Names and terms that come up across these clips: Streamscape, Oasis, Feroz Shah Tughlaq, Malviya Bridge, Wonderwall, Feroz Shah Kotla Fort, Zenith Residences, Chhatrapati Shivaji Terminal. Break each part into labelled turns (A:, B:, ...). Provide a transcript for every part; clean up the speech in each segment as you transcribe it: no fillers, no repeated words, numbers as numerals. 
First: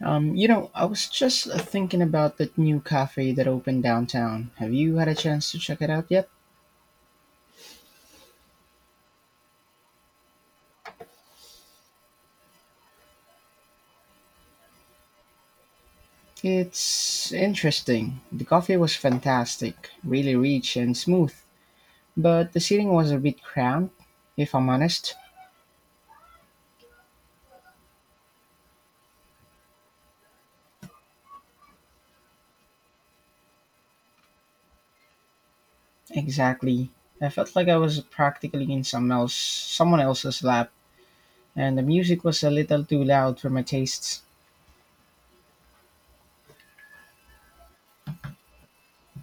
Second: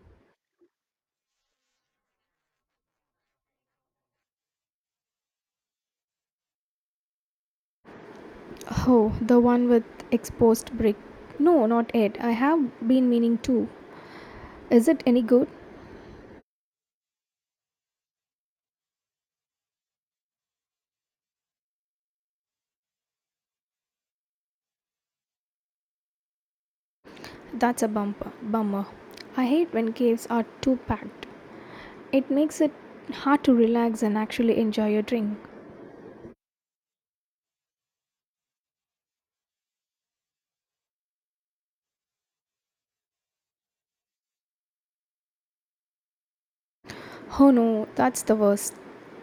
A: I was just thinking about that new cafe that opened downtown. Have you had a chance to check it out yet?
B: Oh, the one with exposed brick. No, not yet. I have been meaning to. Is it any good?
A: It's interesting. The coffee was fantastic, really rich and smooth, but the seating was a bit cramped, if I'm honest.
B: That's a bumper bummer. I hate when caves are too packed. It makes it hard to relax and actually enjoy your drink.
A: Exactly. I felt like I was practically in someone else's lap, and the music was a little too loud for my tastes.
B: Oh no, that's the worst.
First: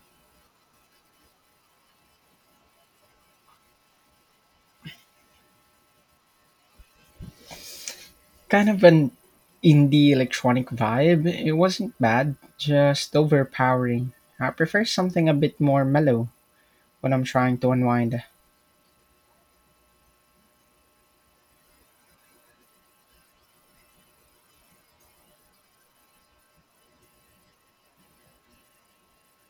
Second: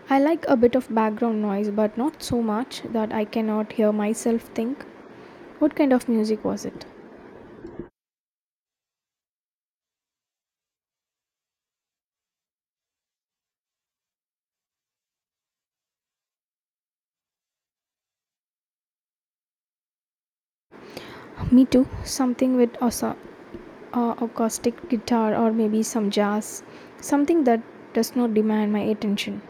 B: I like a bit of background noise, but not so much that I cannot hear myself think. What kind of music was it?
A: Kind of an indie electronic vibe. It wasn't bad, just overpowering. I prefer something a bit more mellow when I'm trying to unwind.
B: Me too. Something with Osa acoustic guitar or maybe some jazz, something that does not demand my attention.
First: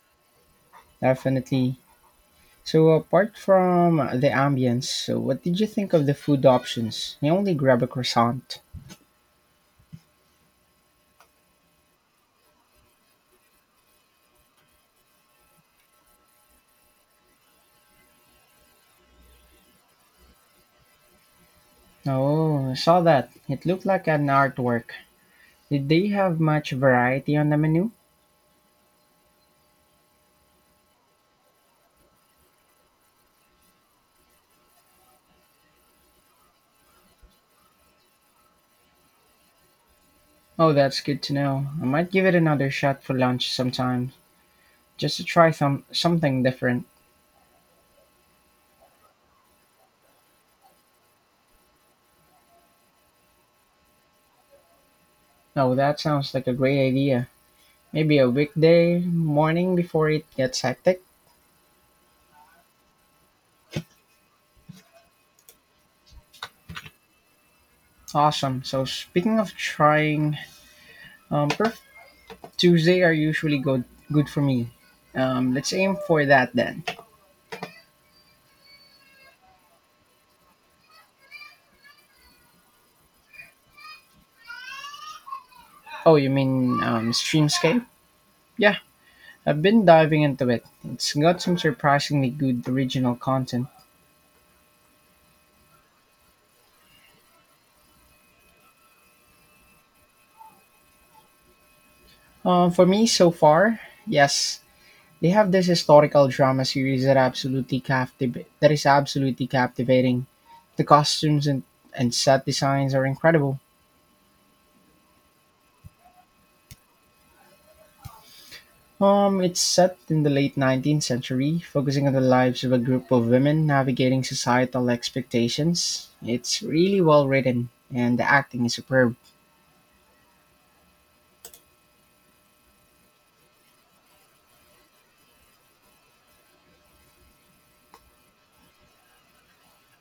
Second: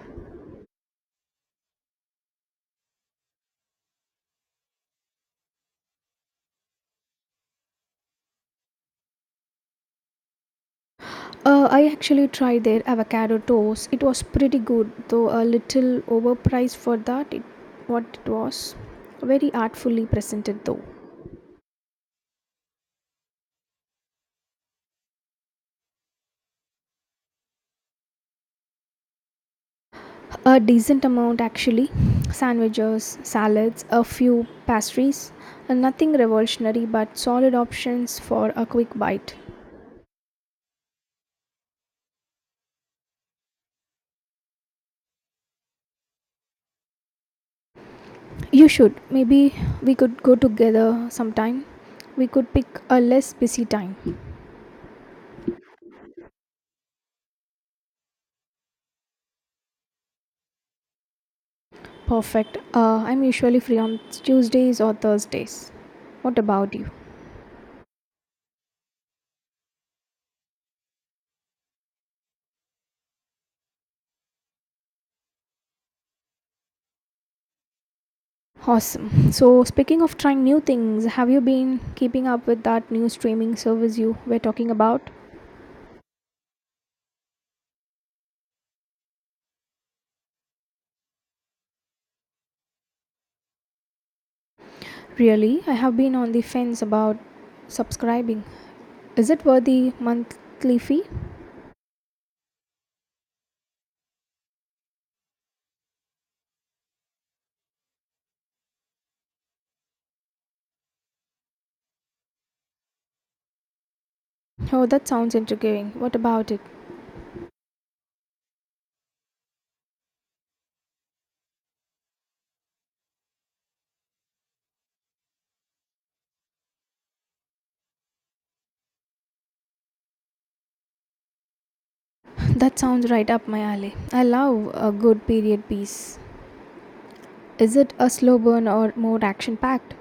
A: Definitely. So apart from the ambience, so what did you think of the food options? I only grabbed a croissant.
B: I actually tried their avocado toast. It was pretty good, though a little overpriced for that. It, what it was, Very artfully presented though.
A: Oh, I saw that. It looked like an artwork. Did they have much variety on the menu?
B: A decent amount actually, sandwiches, salads, a few pastries, and nothing revolutionary, but solid options for a quick bite.
A: Oh, that's good to know. I might give it another shot for lunch sometime, just to try something different.
B: You should. Maybe we could go together sometime. We could pick a less busy time.
A: No, that sounds like a great idea. Maybe a weekday morning before it gets hectic.
B: Perfect. I'm usually free on Tuesdays or Thursdays. What about you?
A: Awesome. So speaking of trying, perf- Tuesday are usually good for me. Let's aim for that then.
B: Awesome. So, speaking of trying new things, have you been keeping up with that new streaming service you were talking about?
A: Oh, you mean Streamscape? Yeah, I've been diving into it. It's got some surprisingly good original content.
B: Really? I have been on the fence about subscribing. Is it worth the monthly fee?
A: For me so far, yes. They have this historical drama series that that is absolutely captivating. The costumes and set designs are incredible.
B: Oh, that sounds intriguing. What about it?
A: It's set in the late 19th century, focusing on the lives of a group of women navigating societal expectations. It's really well written, and the acting is superb.
B: That sounds right up my alley. I love a good period piece. Is it a slow burn or more action packed?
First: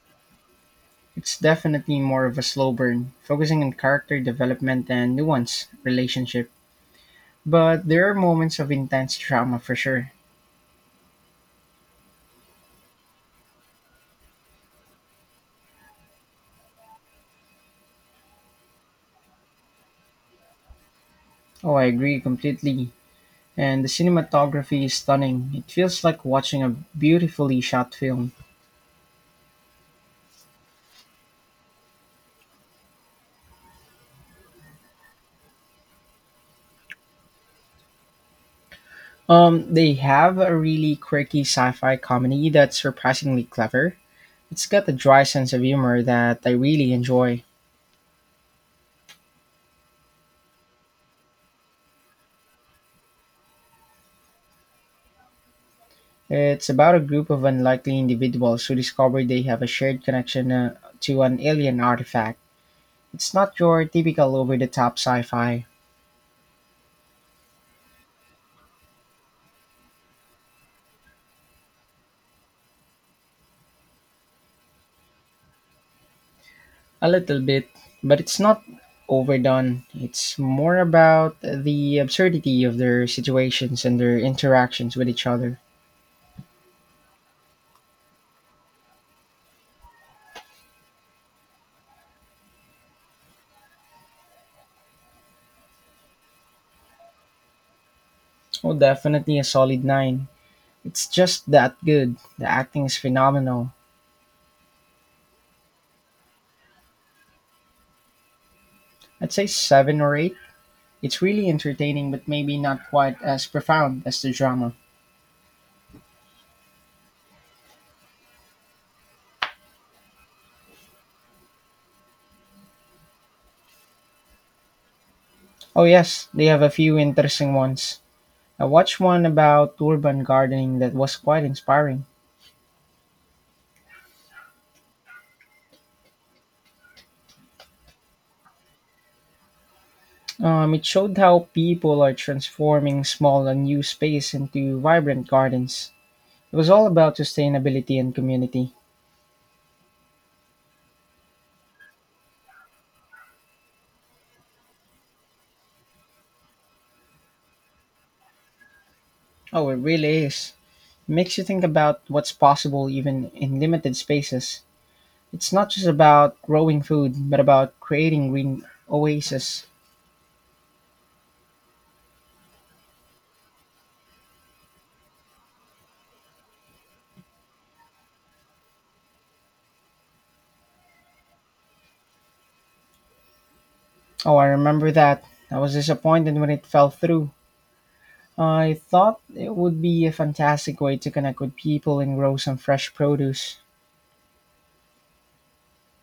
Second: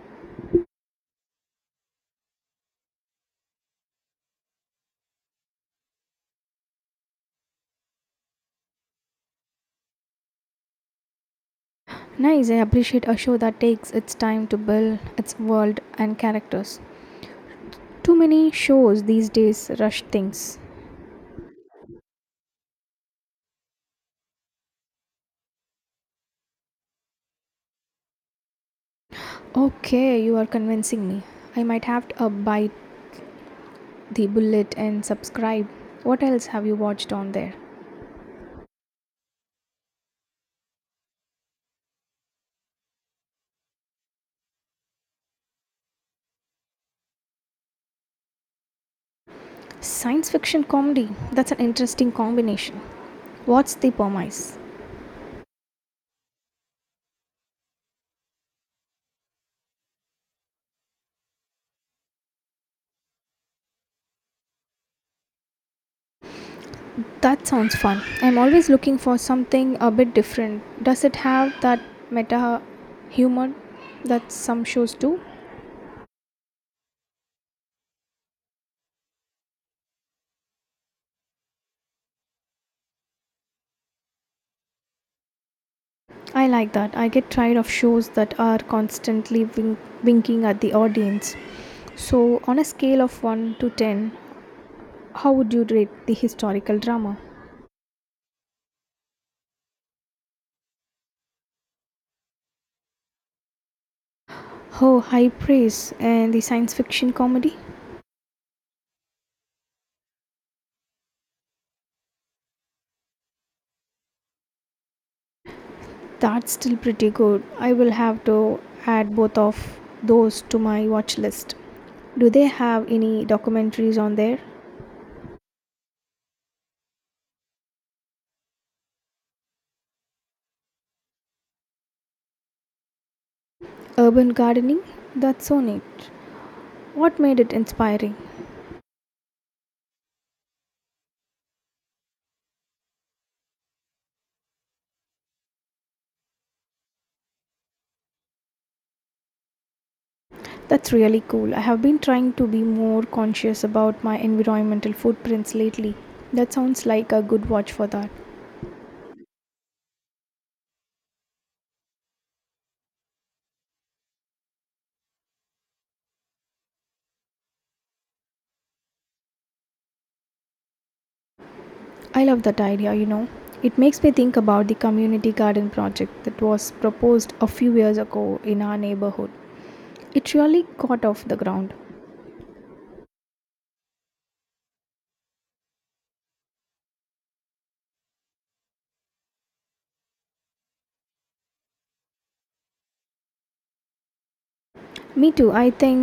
A: It's definitely more of a slow burn, focusing on character development and nuance relationship. But there are moments of intense drama for sure.
B: Nice, I appreciate a show that takes its time to build its world and characters. Too many shows these days rush things.
A: Oh, I agree completely. And the cinematography is stunning. It feels like watching a beautifully shot film.
B: Okay, you are convincing me. I might have to bite the bullet and subscribe. What else have you watched on there?
A: They have a really quirky sci-fi comedy that's surprisingly clever. It's got a dry sense of humor that I really enjoy.
B: Science fiction comedy. That's an interesting combination. What's the premise?
A: It's about a group of unlikely individuals who discover they have a shared connection to an alien artifact. It's not your typical over-the-top sci-fi.
B: That sounds fun. I'm always looking for something a bit different. Does it have that meta humor that some shows do?
A: A little bit, but it's not overdone. It's more about the absurdity of their situations and their interactions with each other.
B: I like that. I get tired of shows that are constantly winking at the audience. So, on a scale of 1 to 10, how would you rate the historical drama?
A: Oh, definitely a solid 9. It's just that good. The acting is phenomenal.
B: Oh, high praise. And the science fiction comedy?
A: I'd say 7 or 8. It's really entertaining, but maybe not quite as profound as the drama.
B: That's still pretty good. I will have to add both of those to my watch list. Do they have any documentaries on there?
A: Oh, yes, they have a few interesting ones. I watched one about urban gardening that was quite inspiring.
B: Urban gardening, that's so neat. What made it inspiring?
A: It showed how people are transforming small unused space into vibrant gardens. It was all about sustainability and community.
B: That's really cool. I have been trying to be more conscious about my environmental footprints lately. That sounds like a good watch for that.
A: Oh, it really is. It makes you think about what's possible even in limited spaces. It's not just about growing food, but about creating green oases.
B: I love that idea, you know, it makes me think about the community garden project that was proposed a few years ago in our neighborhood. It really got off the ground.
A: Oh, I remember that. I was disappointed when it fell through. I thought it would be a fantastic way to connect with people and grow some fresh produce.
B: Me too. I think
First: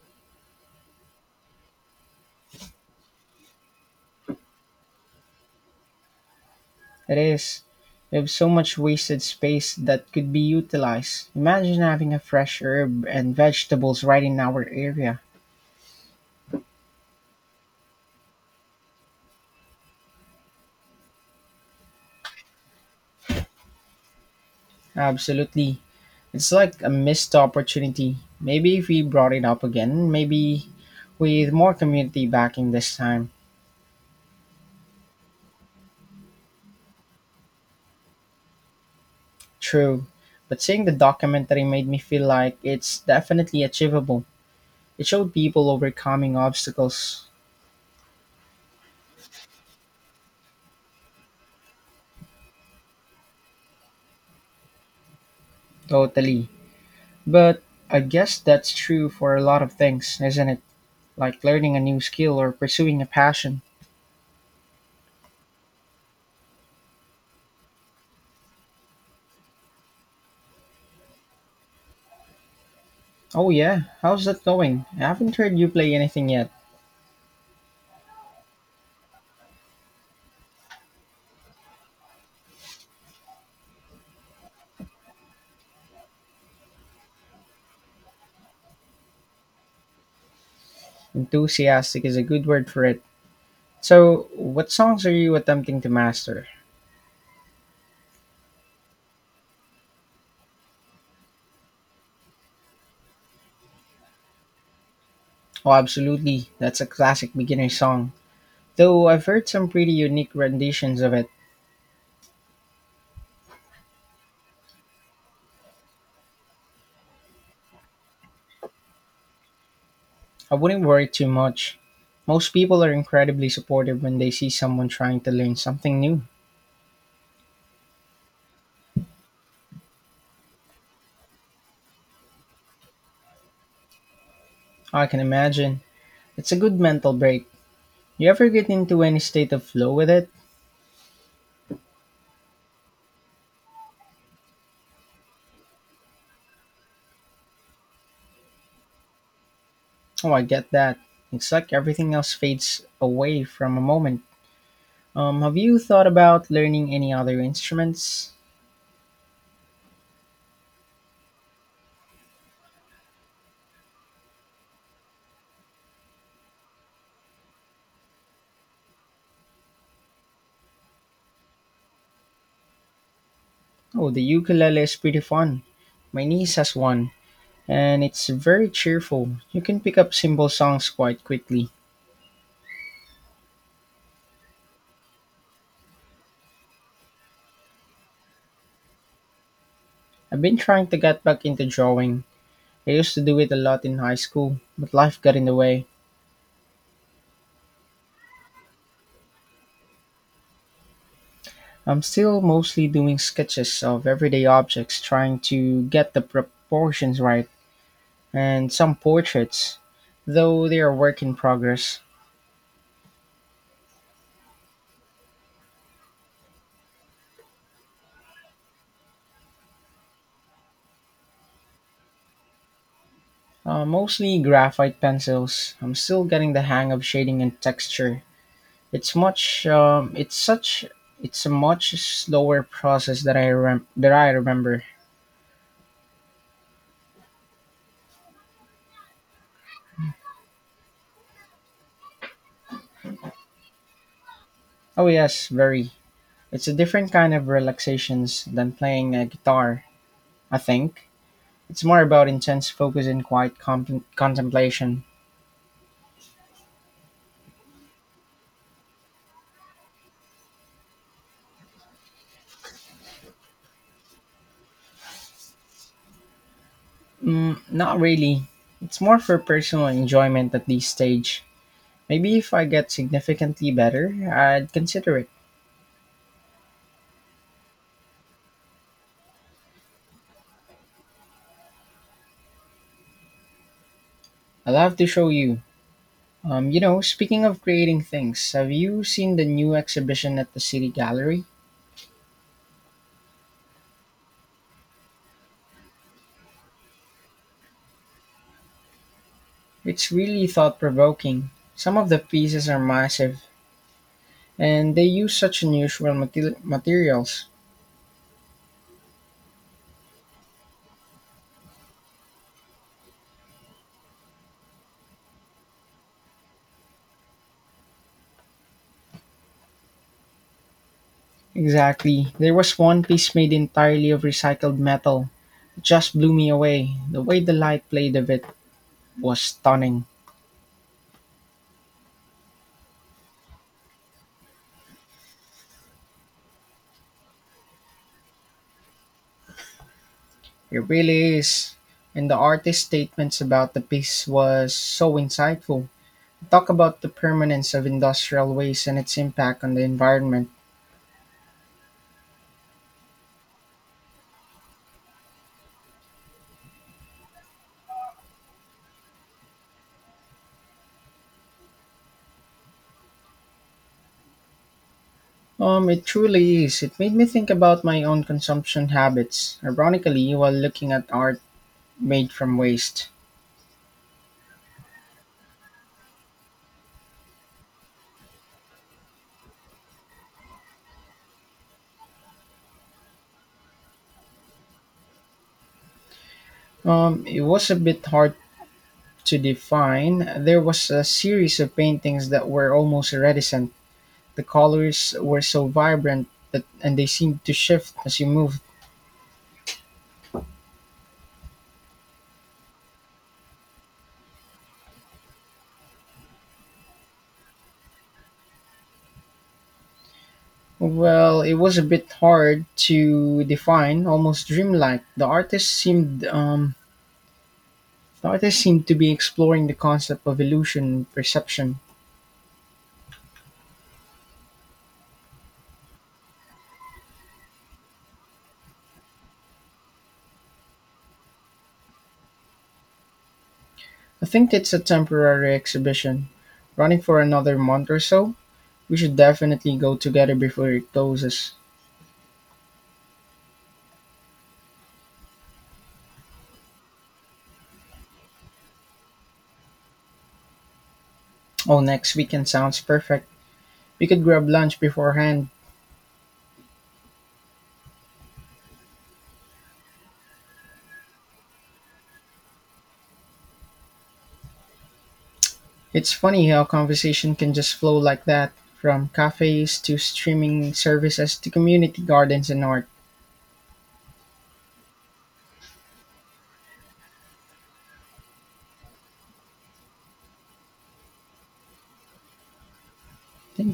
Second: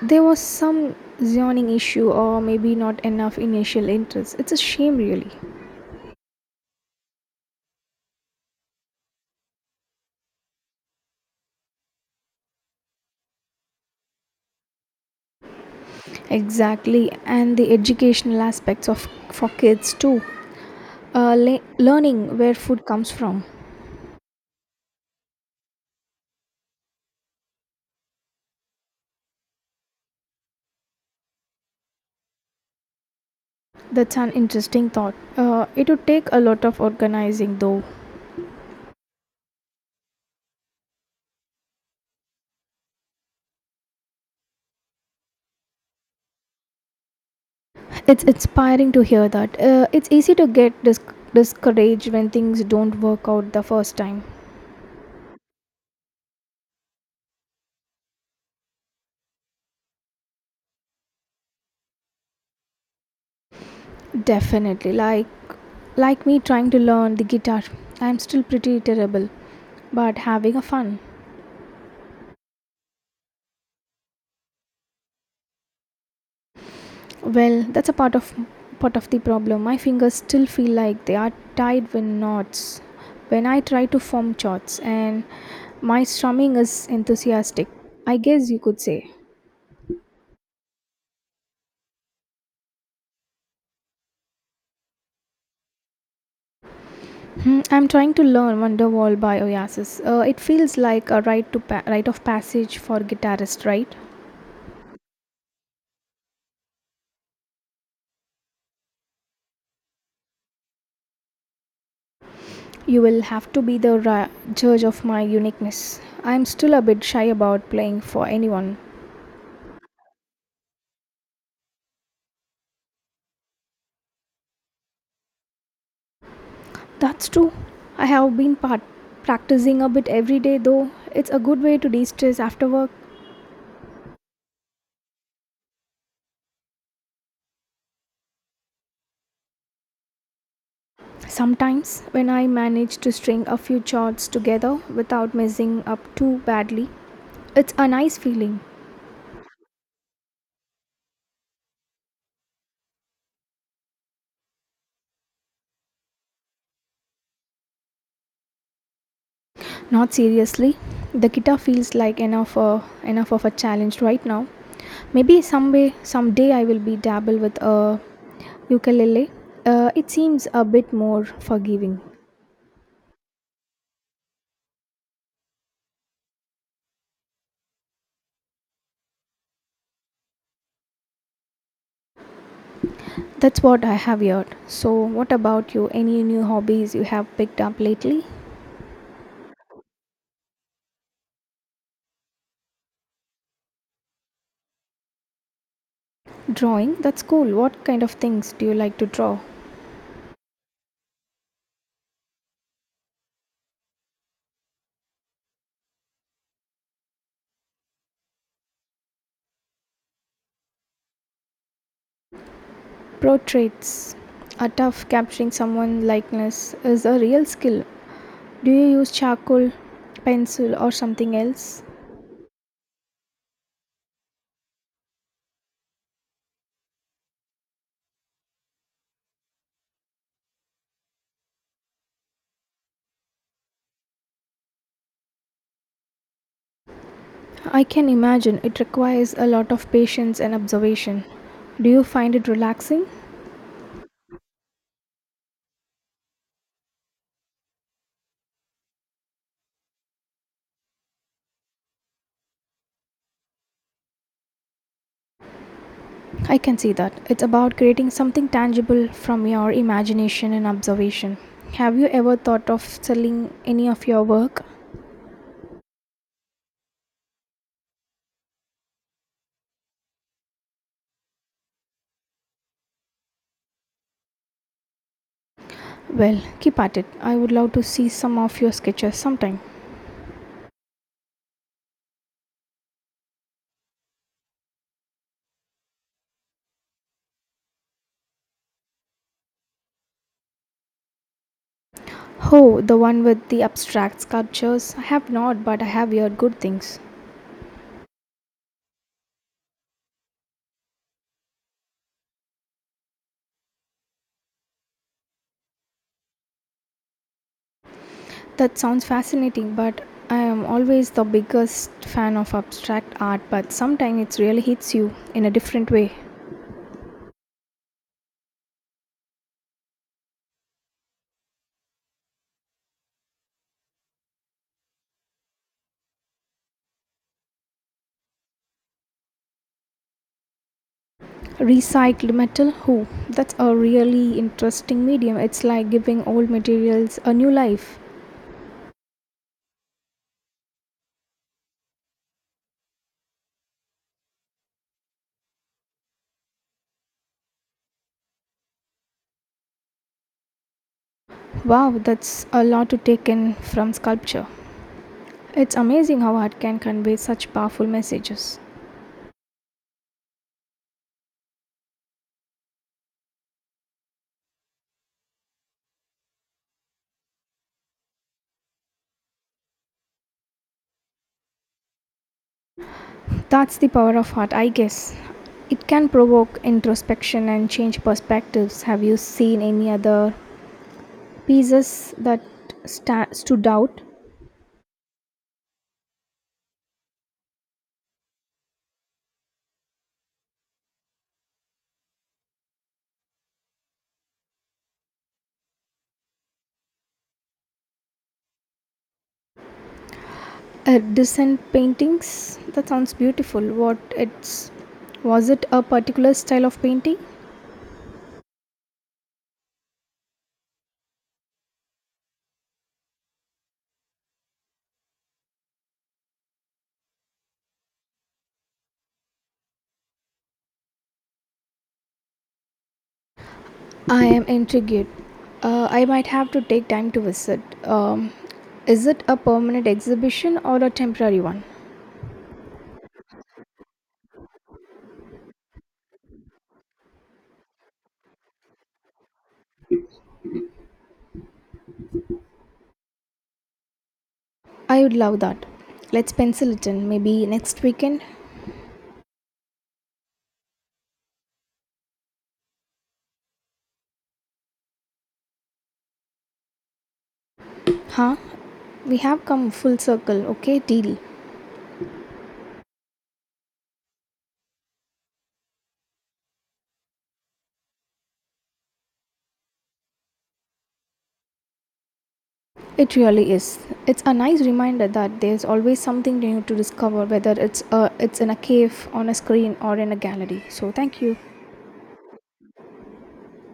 B: there was some zoning issue or maybe not enough initial interest. It's a shame, really.
A: It is. We have so much wasted space that could be utilized. Imagine having a fresh herb and vegetables right in our area.
B: Exactly, and the educational aspects of for kids too. Learning where food comes from.
A: Absolutely. It's like a missed opportunity. Maybe if we brought it up again, maybe with more community backing this time.
B: That's an interesting thought. It would take a lot of organizing, though.
A: True. But seeing the documentary made me feel like it's definitely achievable. It showed people overcoming obstacles.
B: It's inspiring to hear that. It's easy to get discouraged when things don't work out the first time.
A: Totally. But I guess that's true for a lot of things, isn't it? Like learning a new skill or pursuing a passion.
B: Definitely, like me trying to learn the guitar. I'm still pretty terrible, but having a fun.
A: Oh, yeah, how's that going? I haven't heard you play anything yet.
B: Well, that's a part of the problem. My fingers still feel like they are tied with knots when I try to form chords, and my strumming is enthusiastic. I guess you could say.
A: Enthusiastic is a good word for it. So, what songs are you attempting to master?
B: Hmm, I'm trying to learn Wonderwall by Oasis. It feels like a rite of passage for guitarist, right?
A: Oh, absolutely, that's a classic beginner song. Though I've heard some pretty unique renditions of it,
B: You will have to be the judge of my uniqueness. I'm still a bit shy about playing for anyone.
A: I wouldn't worry too much. Most people are incredibly supportive when they see someone trying to learn something new.
B: That's true. I have been part practicing a bit every day though. It's a good way to de-stress after work.
A: I can imagine. It's a good mental break. You ever get into any state of flow with it?
B: Sometimes when I manage to string a few chords together without messing up too badly, it's a nice feeling.
A: Oh, I get that. It's like everything else fades away from a moment. Have you thought about learning any other instruments?
B: Not seriously, the guitar feels like enough of a challenge right now. Maybe someday Someday I will be dabble with a ukulele. It seems a bit more forgiving.
A: Oh, the ukulele is pretty fun. My niece has one, and it's very cheerful. You can pick up simple songs quite quickly.
B: That's what I have heard. So, what about you? Any new hobbies you have picked up lately?
A: I've been trying to get back into drawing. I used to do it a lot in high school, but life got in the way.
B: Drawing? That's cool. What kind of things do you like to draw?
A: I'm still mostly doing sketches of everyday objects, trying to get the proportions right. And some portraits, though they are work in progress.
B: Portraits are tough. Capturing someone likeness is a real skill. Do you use charcoal, pencil, or something else?
A: Mostly graphite pencils. I'm still getting the hang of shading and texture. It's much. It's such. It's a much slower process that that I remember.
B: I can imagine it requires a lot of patience and observation. Do you find it relaxing?
A: Oh yes, very. It's a different kind of relaxations than playing a guitar. I think it's more about intense focus and quiet contemplation.
B: I can see that. It's about creating something tangible from your imagination and observation. Have you ever thought of selling any of your work?
A: Mm, not really. It's more for personal enjoyment at this stage. Maybe if I get significantly better, I'd consider it.
B: Well, keep at it. I would love to see some of your sketches sometime.
A: I'll have to show you. Speaking of creating things, have you seen the new exhibition at the City Gallery?
B: Oh, the one with the abstract sculptures. I have not, but I have heard good things.
A: It's really thought provoking. Some of the pieces are massive, and they use such unusual materials.
B: That sounds fascinating, but I am always the biggest fan of abstract art, but sometimes it really hits you in a different way.
A: Exactly. There was one piece made entirely of recycled metal. It just blew me away. The way the light played of it was stunning.
B: Recycled metal? Who? That's a really interesting medium. It's like giving old materials a new life.
A: It really is. And the artist's statements about the piece was so insightful. Talk about the permanence of industrial waste and its impact on the environment.
B: Wow, that's a lot to take in from sculpture. It's amazing how art can convey such powerful messages.
A: It truly is. It made me think about my own consumption habits, ironically, while looking at art made from waste.
B: That's the power of art, I guess. It can provoke introspection and change perspectives. Have you seen any other pieces that stood out?
A: It was a bit hard to define. There was a series of paintings that were almost iridescent. The colors were so vibrant that, and they seemed to shift as you moved.
B: Decent paintings? That sounds beautiful. What it's Was it a particular style of painting?
A: Well, it was a bit hard to define, almost dreamlike. The artist seemed to be exploring the concept of illusion and perception.
B: I am intrigued. I might have to take time to visit. Is it a permanent exhibition or a temporary one?
A: I think it's a temporary exhibition, running for another month or so. We should definitely go together before it closes.
B: I would love that. Let's pencil it in, maybe next weekend.
A: Oh, next weekend sounds perfect. We could grab lunch beforehand.
B: Huh? We have come full circle, okay? Deal.
A: It's funny how conversation can just flow like that, from cafes to streaming services to community gardens and art.
B: It really is. It's a nice reminder that there's always something new to discover, whether it's in a cave, on a screen, or in a gallery. So thank you.
A: Thank